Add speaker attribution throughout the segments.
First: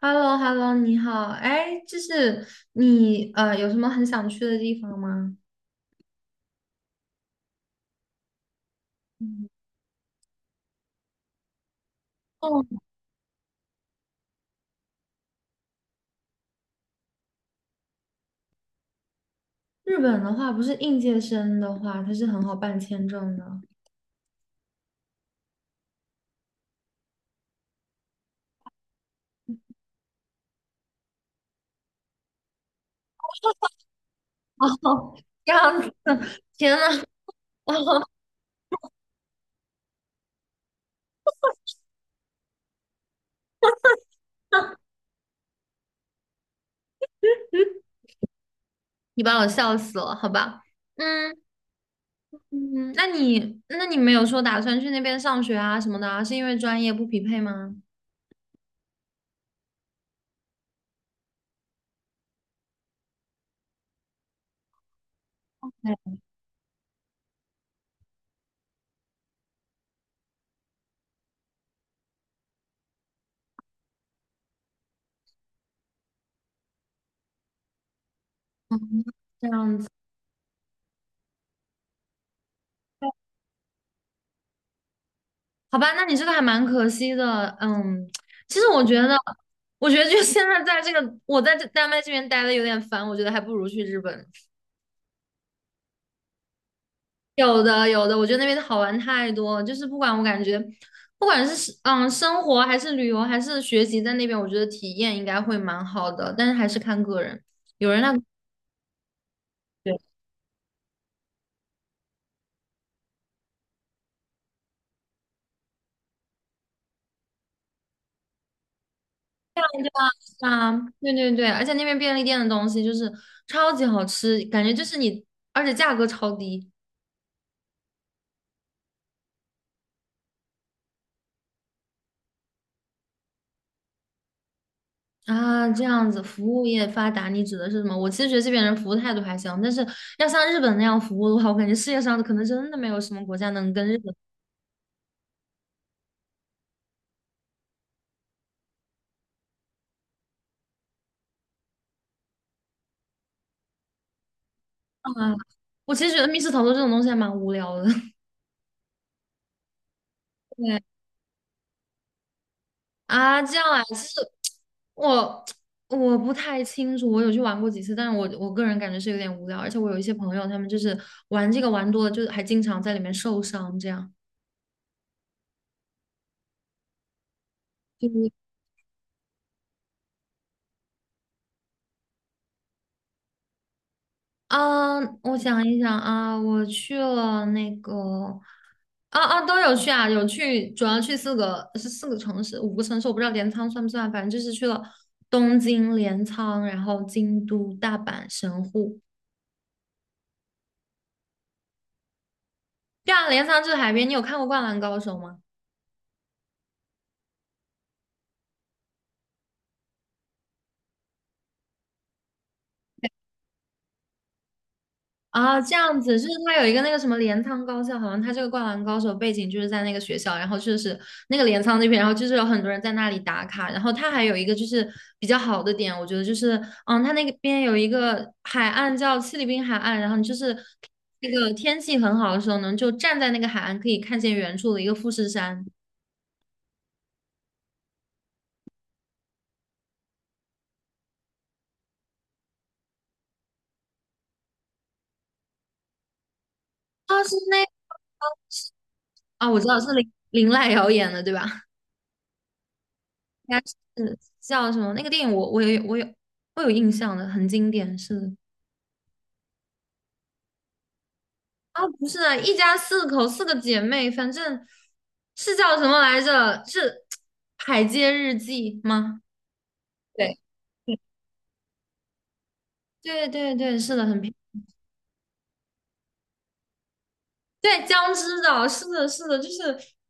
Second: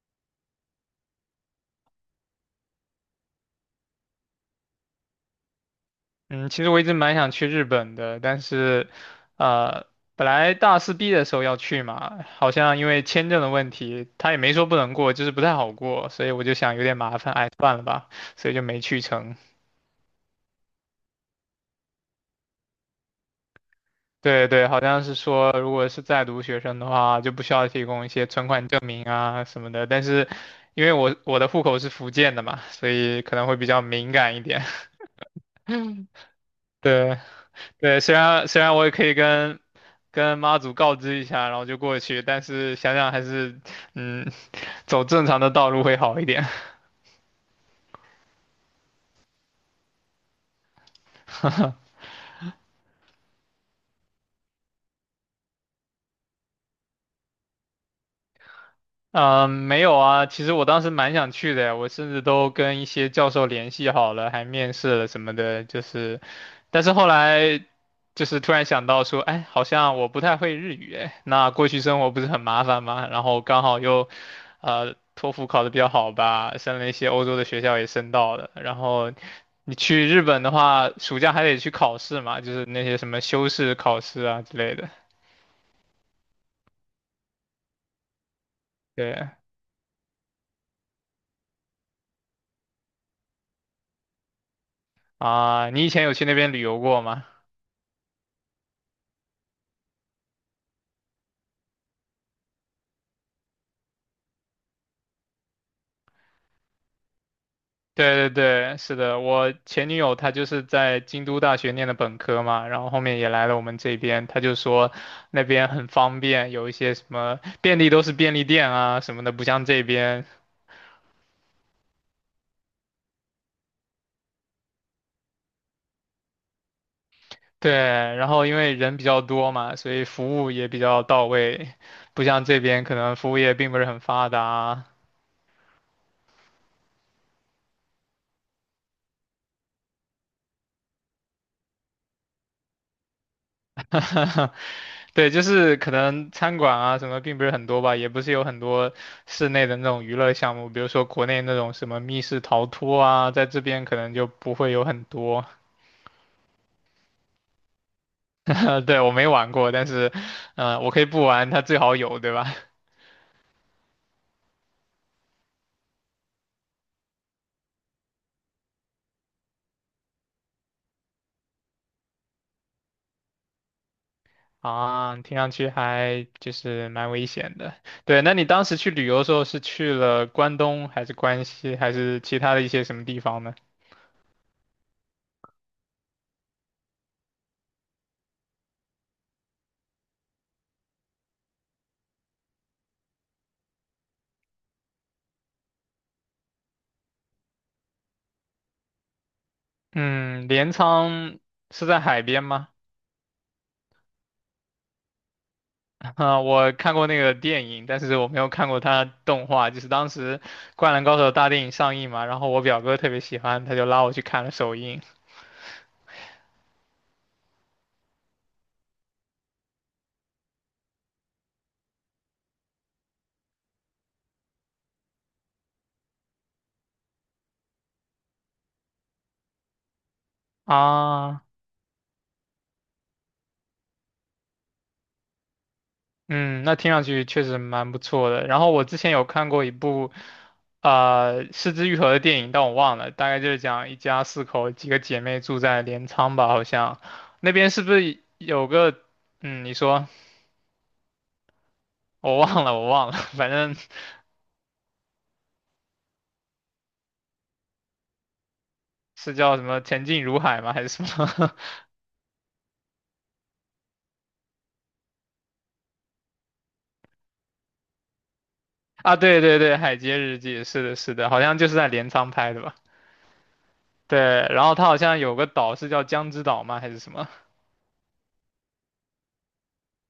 Speaker 1: h e l l o h e l l o 你好，哎，就是你有什么很想去的地方吗？
Speaker 2: 嗯，其实我一直蛮想去日本的，但是，
Speaker 1: 嗯
Speaker 2: 呃，本来大四毕业的时候要去嘛，好
Speaker 1: 哦，
Speaker 2: 像因为签证的问题，他也没说不能过，就是不太好过，所以我就想有点麻烦，哎，算了吧，所以就没去成。
Speaker 1: 日本的话，不是应届生的话，它是很好办签证的。
Speaker 2: 对对，好像是说，如果是在读学生的话，就不需要提供一些存款证明啊什么的，但是因为我的户口是福建的嘛，所以可能会比较敏感一 点。
Speaker 1: 哦，这样子，天呐，
Speaker 2: 对。
Speaker 1: 哦，
Speaker 2: 对，虽然我也可以跟妈祖告知一下，然后就过去，但是想想还是，嗯，走正常的道路会好一点。
Speaker 1: 你把我笑死了，好吧？嗯 嗯，那你没有说打算去那边上学啊什么的啊，是因为专业不匹配吗？
Speaker 2: 嗯，没有啊，其实我当时蛮想去的呀，我甚至都跟一些教授联系好了，还面试了什么的，就
Speaker 1: 哎，
Speaker 2: 是，但是后来就是突然想到说，哎，好像我不太会日语，哎，那过去生活不是很麻烦吗？然后刚好又，托福考得比较好吧，升了一些欧洲的学校也申到了，然后
Speaker 1: 这
Speaker 2: 你
Speaker 1: 样子。
Speaker 2: 去日本的话，暑假还得去考试嘛，就是那些什么修士考试啊之类的，
Speaker 1: 好吧，那你这个还蛮可惜的。嗯，其实我觉
Speaker 2: 对
Speaker 1: 得，
Speaker 2: 啊。
Speaker 1: 我觉得就现在在这个，我在这丹麦这边待的有点烦，我觉得还不如去日本。
Speaker 2: 啊，你以前有去那边旅游过吗？
Speaker 1: 有的，有的，我觉得那边好玩太多了，就是不管我感觉，不管是生活还是旅游还是学习，在那边我觉得体验应该会蛮好的，但是还是看个人。有人那
Speaker 2: 对对对，是的，我前
Speaker 1: 对
Speaker 2: 女友她就是在京都大学念的本科嘛，然后后面也来了我们这边，她就说那边很方便，有一些什么便利都是便利店啊什么的，不像这边。
Speaker 1: 啊，对对对，而且那边便利店的东西就是超级好吃，感觉就是你，而且价格超低。
Speaker 2: 对，然后因为人比较多嘛，所以服务也比较到位，不像这边可能服务业并不是很发达啊。
Speaker 1: 啊，这样子，服务业发达，你指的是什么？我其实觉得这边人服务态度还行，但是要像日本那样服务的话，我感觉世界上可能真的没有什么国家能跟日本
Speaker 2: 对，就是可能餐馆啊什么并不是很多吧，也不是有很多室内的那种娱乐项目，比如说国内那种什么密室逃脱啊，在这边可能就不会有很
Speaker 1: 啊。
Speaker 2: 多。
Speaker 1: 我其实觉得密室逃脱这种东西还蛮无聊的。
Speaker 2: 对，我没玩过，但是，
Speaker 1: 对
Speaker 2: 我可以不玩，它最好有，对吧？
Speaker 1: 啊，这样啊，其实我我不太清楚，我有去玩过几次，但是我个人感觉是有点无聊，而且我有一些朋友，他们就是玩这个玩多了，就是还经常在里面受伤，这样。
Speaker 2: 啊，听上去还就是蛮危险的。对，
Speaker 1: 对
Speaker 2: 那你当时去旅游的时候是去了关东，还是关西，还是其他的一些什么地方呢？
Speaker 1: 啊，我想一想啊，我去了那个，都有去啊，有去，主要去四个城市，五个城市，我不知道镰仓算不算，反正就是去了东京、镰仓，然后京都、大阪、神户。
Speaker 2: 嗯，镰仓是在海边吗？
Speaker 1: 对啊，镰仓就是海边，你有看过《灌篮高手》吗？
Speaker 2: 啊、我看过那个电影，但是我没有看过它动画。就是当时《灌篮高手》大电影上映嘛，然后我表哥特别喜欢，他就拉我去看了首映。
Speaker 1: 啊，这样子，就是他有一个那个什么镰仓高校，好像他这个《灌篮高手》背景就是在那个学校，然后就是那个镰仓那边，然后就是有很多人在那里打卡，然后他还有一个就是比较好的点，我觉得就是，嗯，他那个边有一个海岸叫七里滨海岸，然后你就是那
Speaker 2: 啊，
Speaker 1: 个天气很好的时候呢，就站在那个海岸可以看见远处的一个富士山，
Speaker 2: 嗯，那听上去确实蛮不错的。然后我之前有看过一部，啊《失之愈合的电影，但我忘了，大概就是讲一家四口，几个姐妹住在镰仓吧，好像
Speaker 1: 啊，
Speaker 2: 那边是不是有个，
Speaker 1: 啊，我
Speaker 2: 嗯，
Speaker 1: 知
Speaker 2: 你
Speaker 1: 道是
Speaker 2: 说
Speaker 1: 林林濑遥演的对吧？
Speaker 2: 我忘了，我忘了，反
Speaker 1: 应该
Speaker 2: 正
Speaker 1: 是叫什么那个电影我，我有印象的，很经典，是的
Speaker 2: 是叫什么前进如海吗，还是什么？
Speaker 1: 啊，不是啊，一家四口，四个姐妹，反正是叫什么来着？是《海街日记》
Speaker 2: 啊，
Speaker 1: 吗？
Speaker 2: 对对对，《海街日
Speaker 1: 对，
Speaker 2: 记》是的，是的，好像就是在镰仓拍的吧？
Speaker 1: 对对对，是的，
Speaker 2: 对，
Speaker 1: 很便宜
Speaker 2: 然后它好像有个岛是叫江之岛吗？还是什么？
Speaker 1: 对，江之岛，是的，是的，就是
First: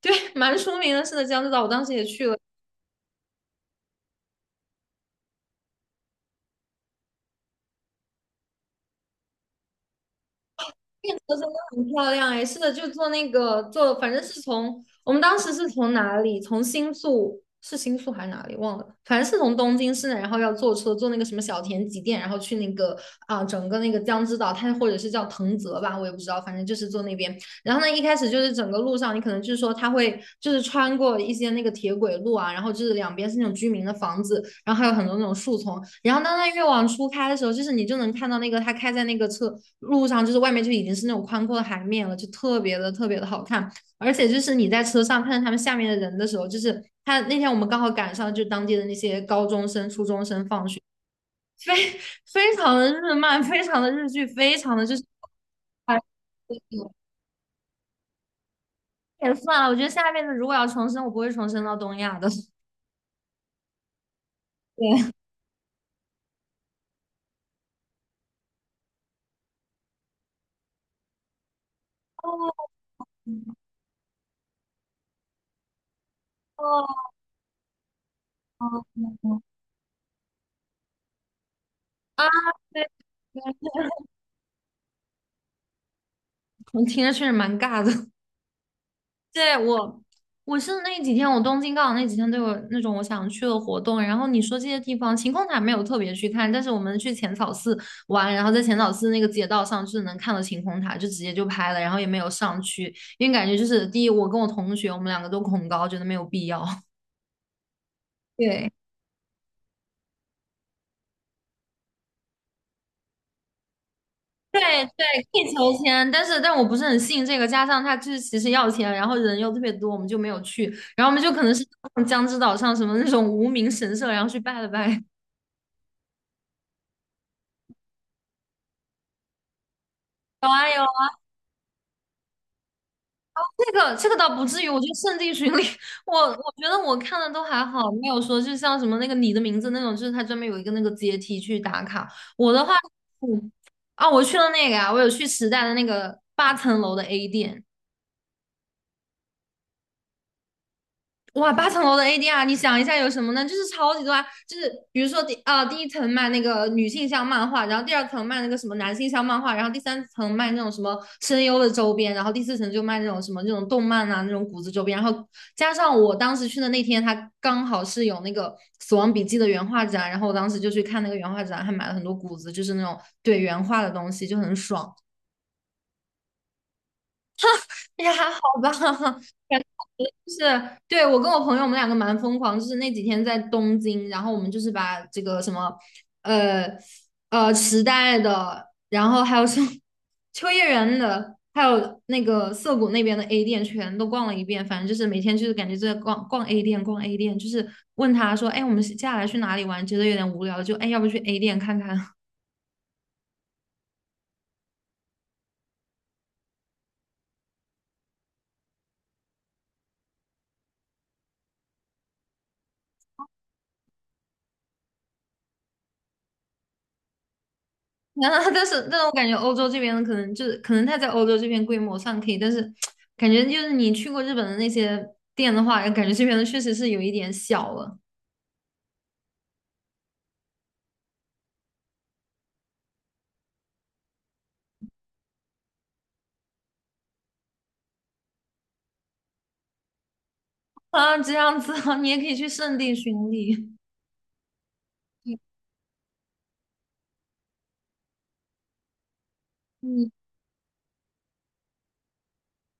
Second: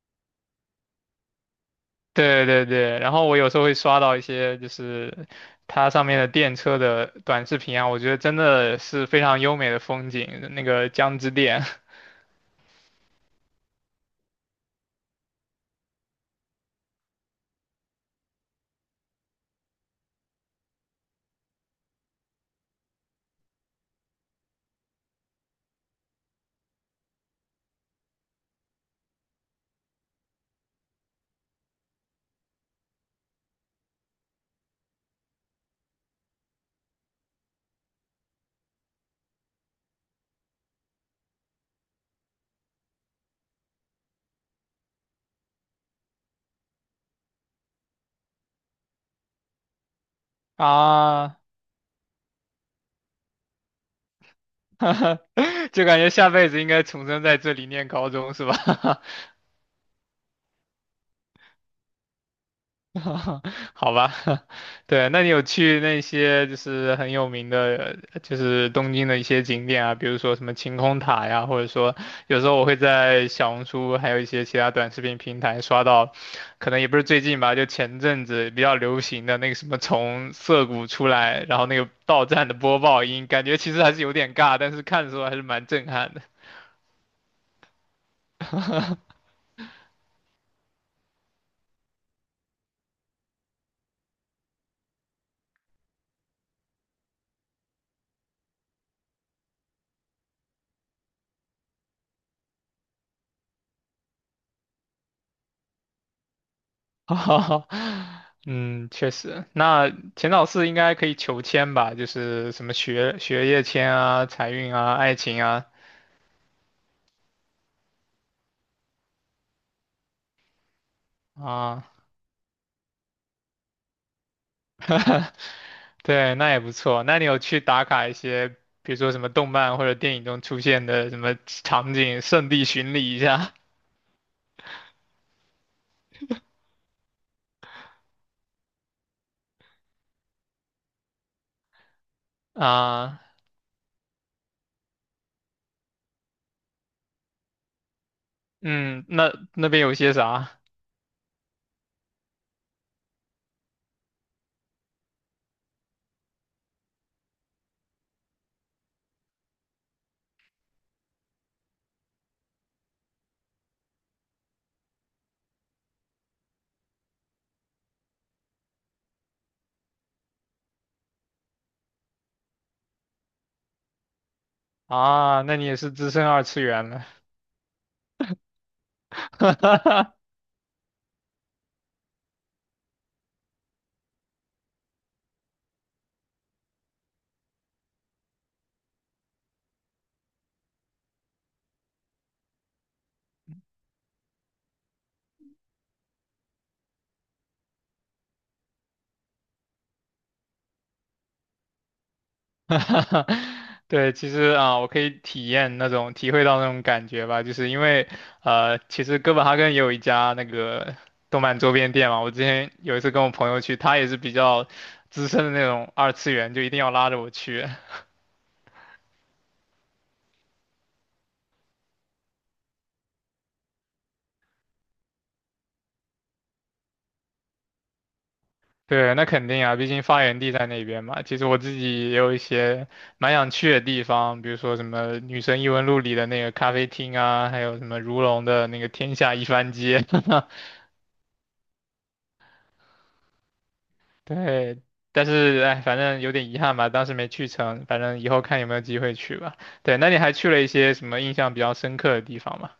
Speaker 1: 对，蛮出名的，是的，江之岛，我当时也 去了。
Speaker 2: 对对对，然后我有时候会刷到一些就是它上面的电车的短视频啊，我觉得真的是非常优美的风景，那个
Speaker 1: 变
Speaker 2: 江之
Speaker 1: 色真的
Speaker 2: 电
Speaker 1: 很漂亮哎，是的，就坐那个坐，反正是从我们当时是从哪里，从新宿是新宿还是哪里忘了，反正是从东京市内，然后要坐车坐那个什么小田急电，然后去那个啊、整个那个江之岛，它或者是叫藤泽吧，我也不知道，反正就是坐那边。然后呢，一开始就是整个路上，你可能就是说他会就是穿过一些那个铁轨路啊，然后就是两边是那种居民的房子，然后还有很多那种树丛。然后当它越往出开的时候，就是你就能看到那个它开在那个车路上，就是外面就已经是那种宽阔的海面了，就特别的特别的好看。而且就是你在车上看着他们下面的人的时候，就是他那天我们刚好赶上就当地的那些高中生、初中生 放学，
Speaker 2: 啊，
Speaker 1: 非非常的日漫，非常的日剧，非常的就是。
Speaker 2: 就感
Speaker 1: 哎
Speaker 2: 觉下辈子应该重生在这里念高中是吧？
Speaker 1: 也算了，我觉得下辈子如果要重生，我不会重生到东亚的。
Speaker 2: 好吧，对，
Speaker 1: 对，
Speaker 2: 那你有去那些就是很有名的，就是东京的一些景点啊，比如说什么晴空塔呀，或者说有时候我会在小红书还有一些其他短视频平台刷到，可能
Speaker 1: 哦
Speaker 2: 也不是最近吧，就前阵子比较流行的那个什么从涩谷出来，然后那个
Speaker 1: 啊，
Speaker 2: 到站的播
Speaker 1: 对
Speaker 2: 报音，
Speaker 1: 对，
Speaker 2: 感觉其实还是有点尬，但是看的时候还是蛮震撼的。
Speaker 1: 我听着确实蛮尬的。对，我，我是那几天，我东京刚好那几天都有那种我想去的活动。然后你说这些地方，晴空塔没有特别去看，但是我们去浅草寺玩，然后在浅草寺那个街道上就是能看到晴空塔，就直接就拍了，然后也没有上去，因为感觉就是第一，我跟我同学我们两个都恐高，觉得没有必要。
Speaker 2: 哈哈哈，
Speaker 1: 对。
Speaker 2: 嗯，确实，那钱老师应该可以求签吧？就是什么学业签啊、财
Speaker 1: 对
Speaker 2: 运啊、
Speaker 1: 对，
Speaker 2: 爱
Speaker 1: 可
Speaker 2: 情
Speaker 1: 以
Speaker 2: 啊
Speaker 1: 求签，但是但我不是很信这个，加上他就是其实要钱，然后人又特别多，我们就没有去，然后我们就可能是
Speaker 2: 啊，
Speaker 1: 到江之岛上什么那种无名神社，然后去拜了拜。
Speaker 2: 对，那也不错。那你有去打卡一些，比如说什么动漫或者电影中
Speaker 1: 有
Speaker 2: 出
Speaker 1: 啊有
Speaker 2: 现
Speaker 1: 啊，
Speaker 2: 的什么场景，圣地巡礼一下
Speaker 1: 这个这个倒不至于，我觉得圣地巡礼，我觉得我看的都还好，没有说就像什么那个你的名字那种，就是他专门有一个那个阶梯去打卡。我 的话，
Speaker 2: 啊？
Speaker 1: 嗯，啊，我去了那个啊，我有去时代的那个八层楼的 A 店。
Speaker 2: 嗯，那那边有些啥
Speaker 1: 哇，八层楼的 ADR，你想一下有什么呢？就是超级多啊，就是比如说第一层卖那个女性向漫画，然后第二层卖那个什么男性向漫画，然后第三层卖那种什么声优的周边，然后第四层就卖那种什么那种动漫啊那种谷子周边，然后加上我当时去的那天，它刚好是有那个《死亡笔记》的原画展，然后我当时就去看那个原画展，还买了很多谷子，就是那种对原画的东西，就很爽。
Speaker 2: 啊？那你也是资深二次元了，
Speaker 1: 也还好吧，感觉 就是对我跟我朋友，我们两个蛮疯狂，就是那几天在东京，然后我们就是把这个什么，呃时代的，然后还有什么秋叶原的，还有那个涩谷那边的 A 店全都逛了一遍，反正就是每天就是感觉就在逛逛 A 店，逛 A 店，就是问他说，哎，我们接下来去哪里玩？觉得有点无聊，就哎，要不去 A 店看看？
Speaker 2: 对，其实啊，我可以体验那种体会到那种感觉吧，就是因为其实哥本哈根也有一家那个动漫周边店嘛。我之前有一次跟我朋友去，他也是比较资深的那种二次元，就一定要拉着我去。
Speaker 1: 啊，但是我感觉欧洲这边可能就是可能它在欧洲这边规模上可以，但是感觉就是你去过日本的那些店的话，感觉这边的确实是有一点小了
Speaker 2: 对，那肯定啊，毕竟发源地在那边嘛。其实我自己也有一些蛮想去的地方，比如说什么《女神异闻录》里的那个咖啡厅啊，还有什么如龙的那个天下一番街。
Speaker 1: 啊，这样子啊，你也可以去圣地巡礼。
Speaker 2: 对，但是哎，反正有点遗憾吧，当时没去成，反正以后看有没有机会去吧。对，那
Speaker 1: 嗯
Speaker 2: 你还去了一些什么印象比较深刻的地方吗？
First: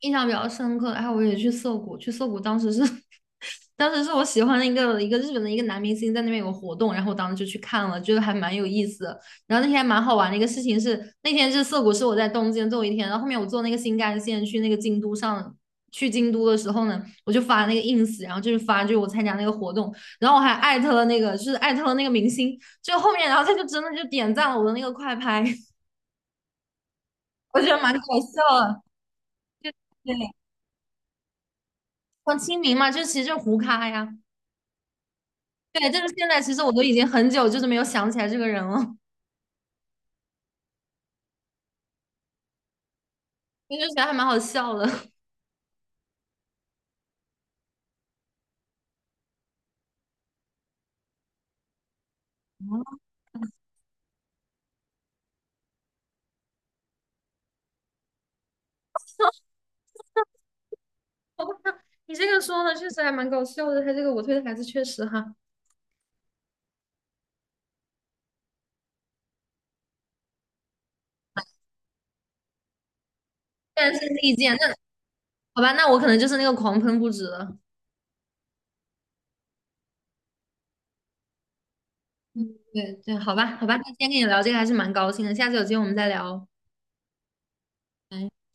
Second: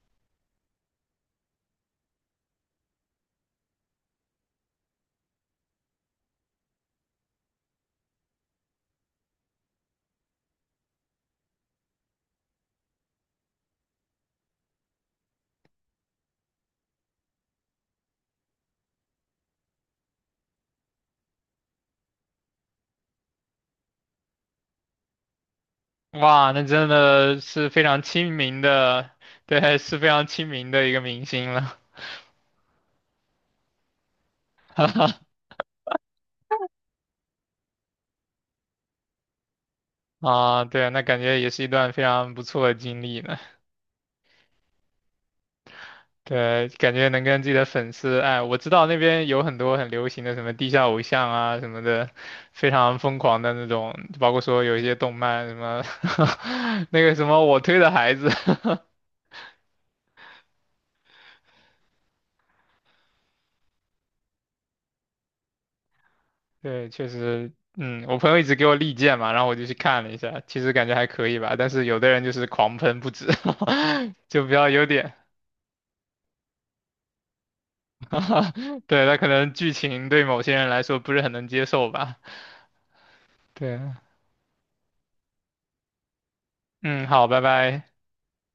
Speaker 1: 印象比较深刻然后我也去涩谷，去涩谷当时是，当时是我喜欢的一个日本的一个男明星在那边有个活动，然后我当时就去看了，觉得还蛮有意思的。然后那天还蛮好玩的一个事情是，那天是涩谷是我在东京最后一天，然后后面我坐那个新干线去那个京都上。去京都的时候呢，我就发那个 ins，然后就是发就是我参加那个活动，然后我还艾特了那个就是艾特了那个明星，就后面然后他就真的就点赞了我的那个快拍，
Speaker 2: 哇，那真的
Speaker 1: 我觉
Speaker 2: 是
Speaker 1: 得
Speaker 2: 非
Speaker 1: 蛮搞
Speaker 2: 常亲
Speaker 1: 笑
Speaker 2: 民
Speaker 1: 的。
Speaker 2: 的，对，是非
Speaker 1: 对，
Speaker 2: 常亲民的一个明星了。
Speaker 1: 很亲民嘛，就其实就胡咖呀。对，就是现在，其实我都已经很久就是没有想起来这个人了，
Speaker 2: 啊，对，那感觉也是一段非常不错的经历呢。
Speaker 1: 因就觉得还蛮好笑的。
Speaker 2: 对，感觉能跟自己的粉丝，哎，我知道那边有很多很流行的什么地下偶像啊什么的，非常疯狂的那种，包括说有一些动漫什么，那个什么我推的孩子，
Speaker 1: 包括他你这个说的确实还蛮搞笑的，他这个我推的孩子确实哈，
Speaker 2: 对，确实，嗯，我朋友一直给我力荐嘛，然后我就去看了一下，其实感觉还可以吧，但是有的人就是狂喷不止，
Speaker 1: 但是 利
Speaker 2: 就比
Speaker 1: 剑，那
Speaker 2: 较有点，
Speaker 1: 好吧，那我可能就是那个狂喷不止了。
Speaker 2: 对，他可能剧情对某些人来说不是很能接受吧，
Speaker 1: 对对，好吧好吧，
Speaker 2: 对，
Speaker 1: 那今天跟你聊这个还是蛮高兴的，下次有机会我们再聊哦。
Speaker 2: 嗯，好，拜拜。
Speaker 1: 拜。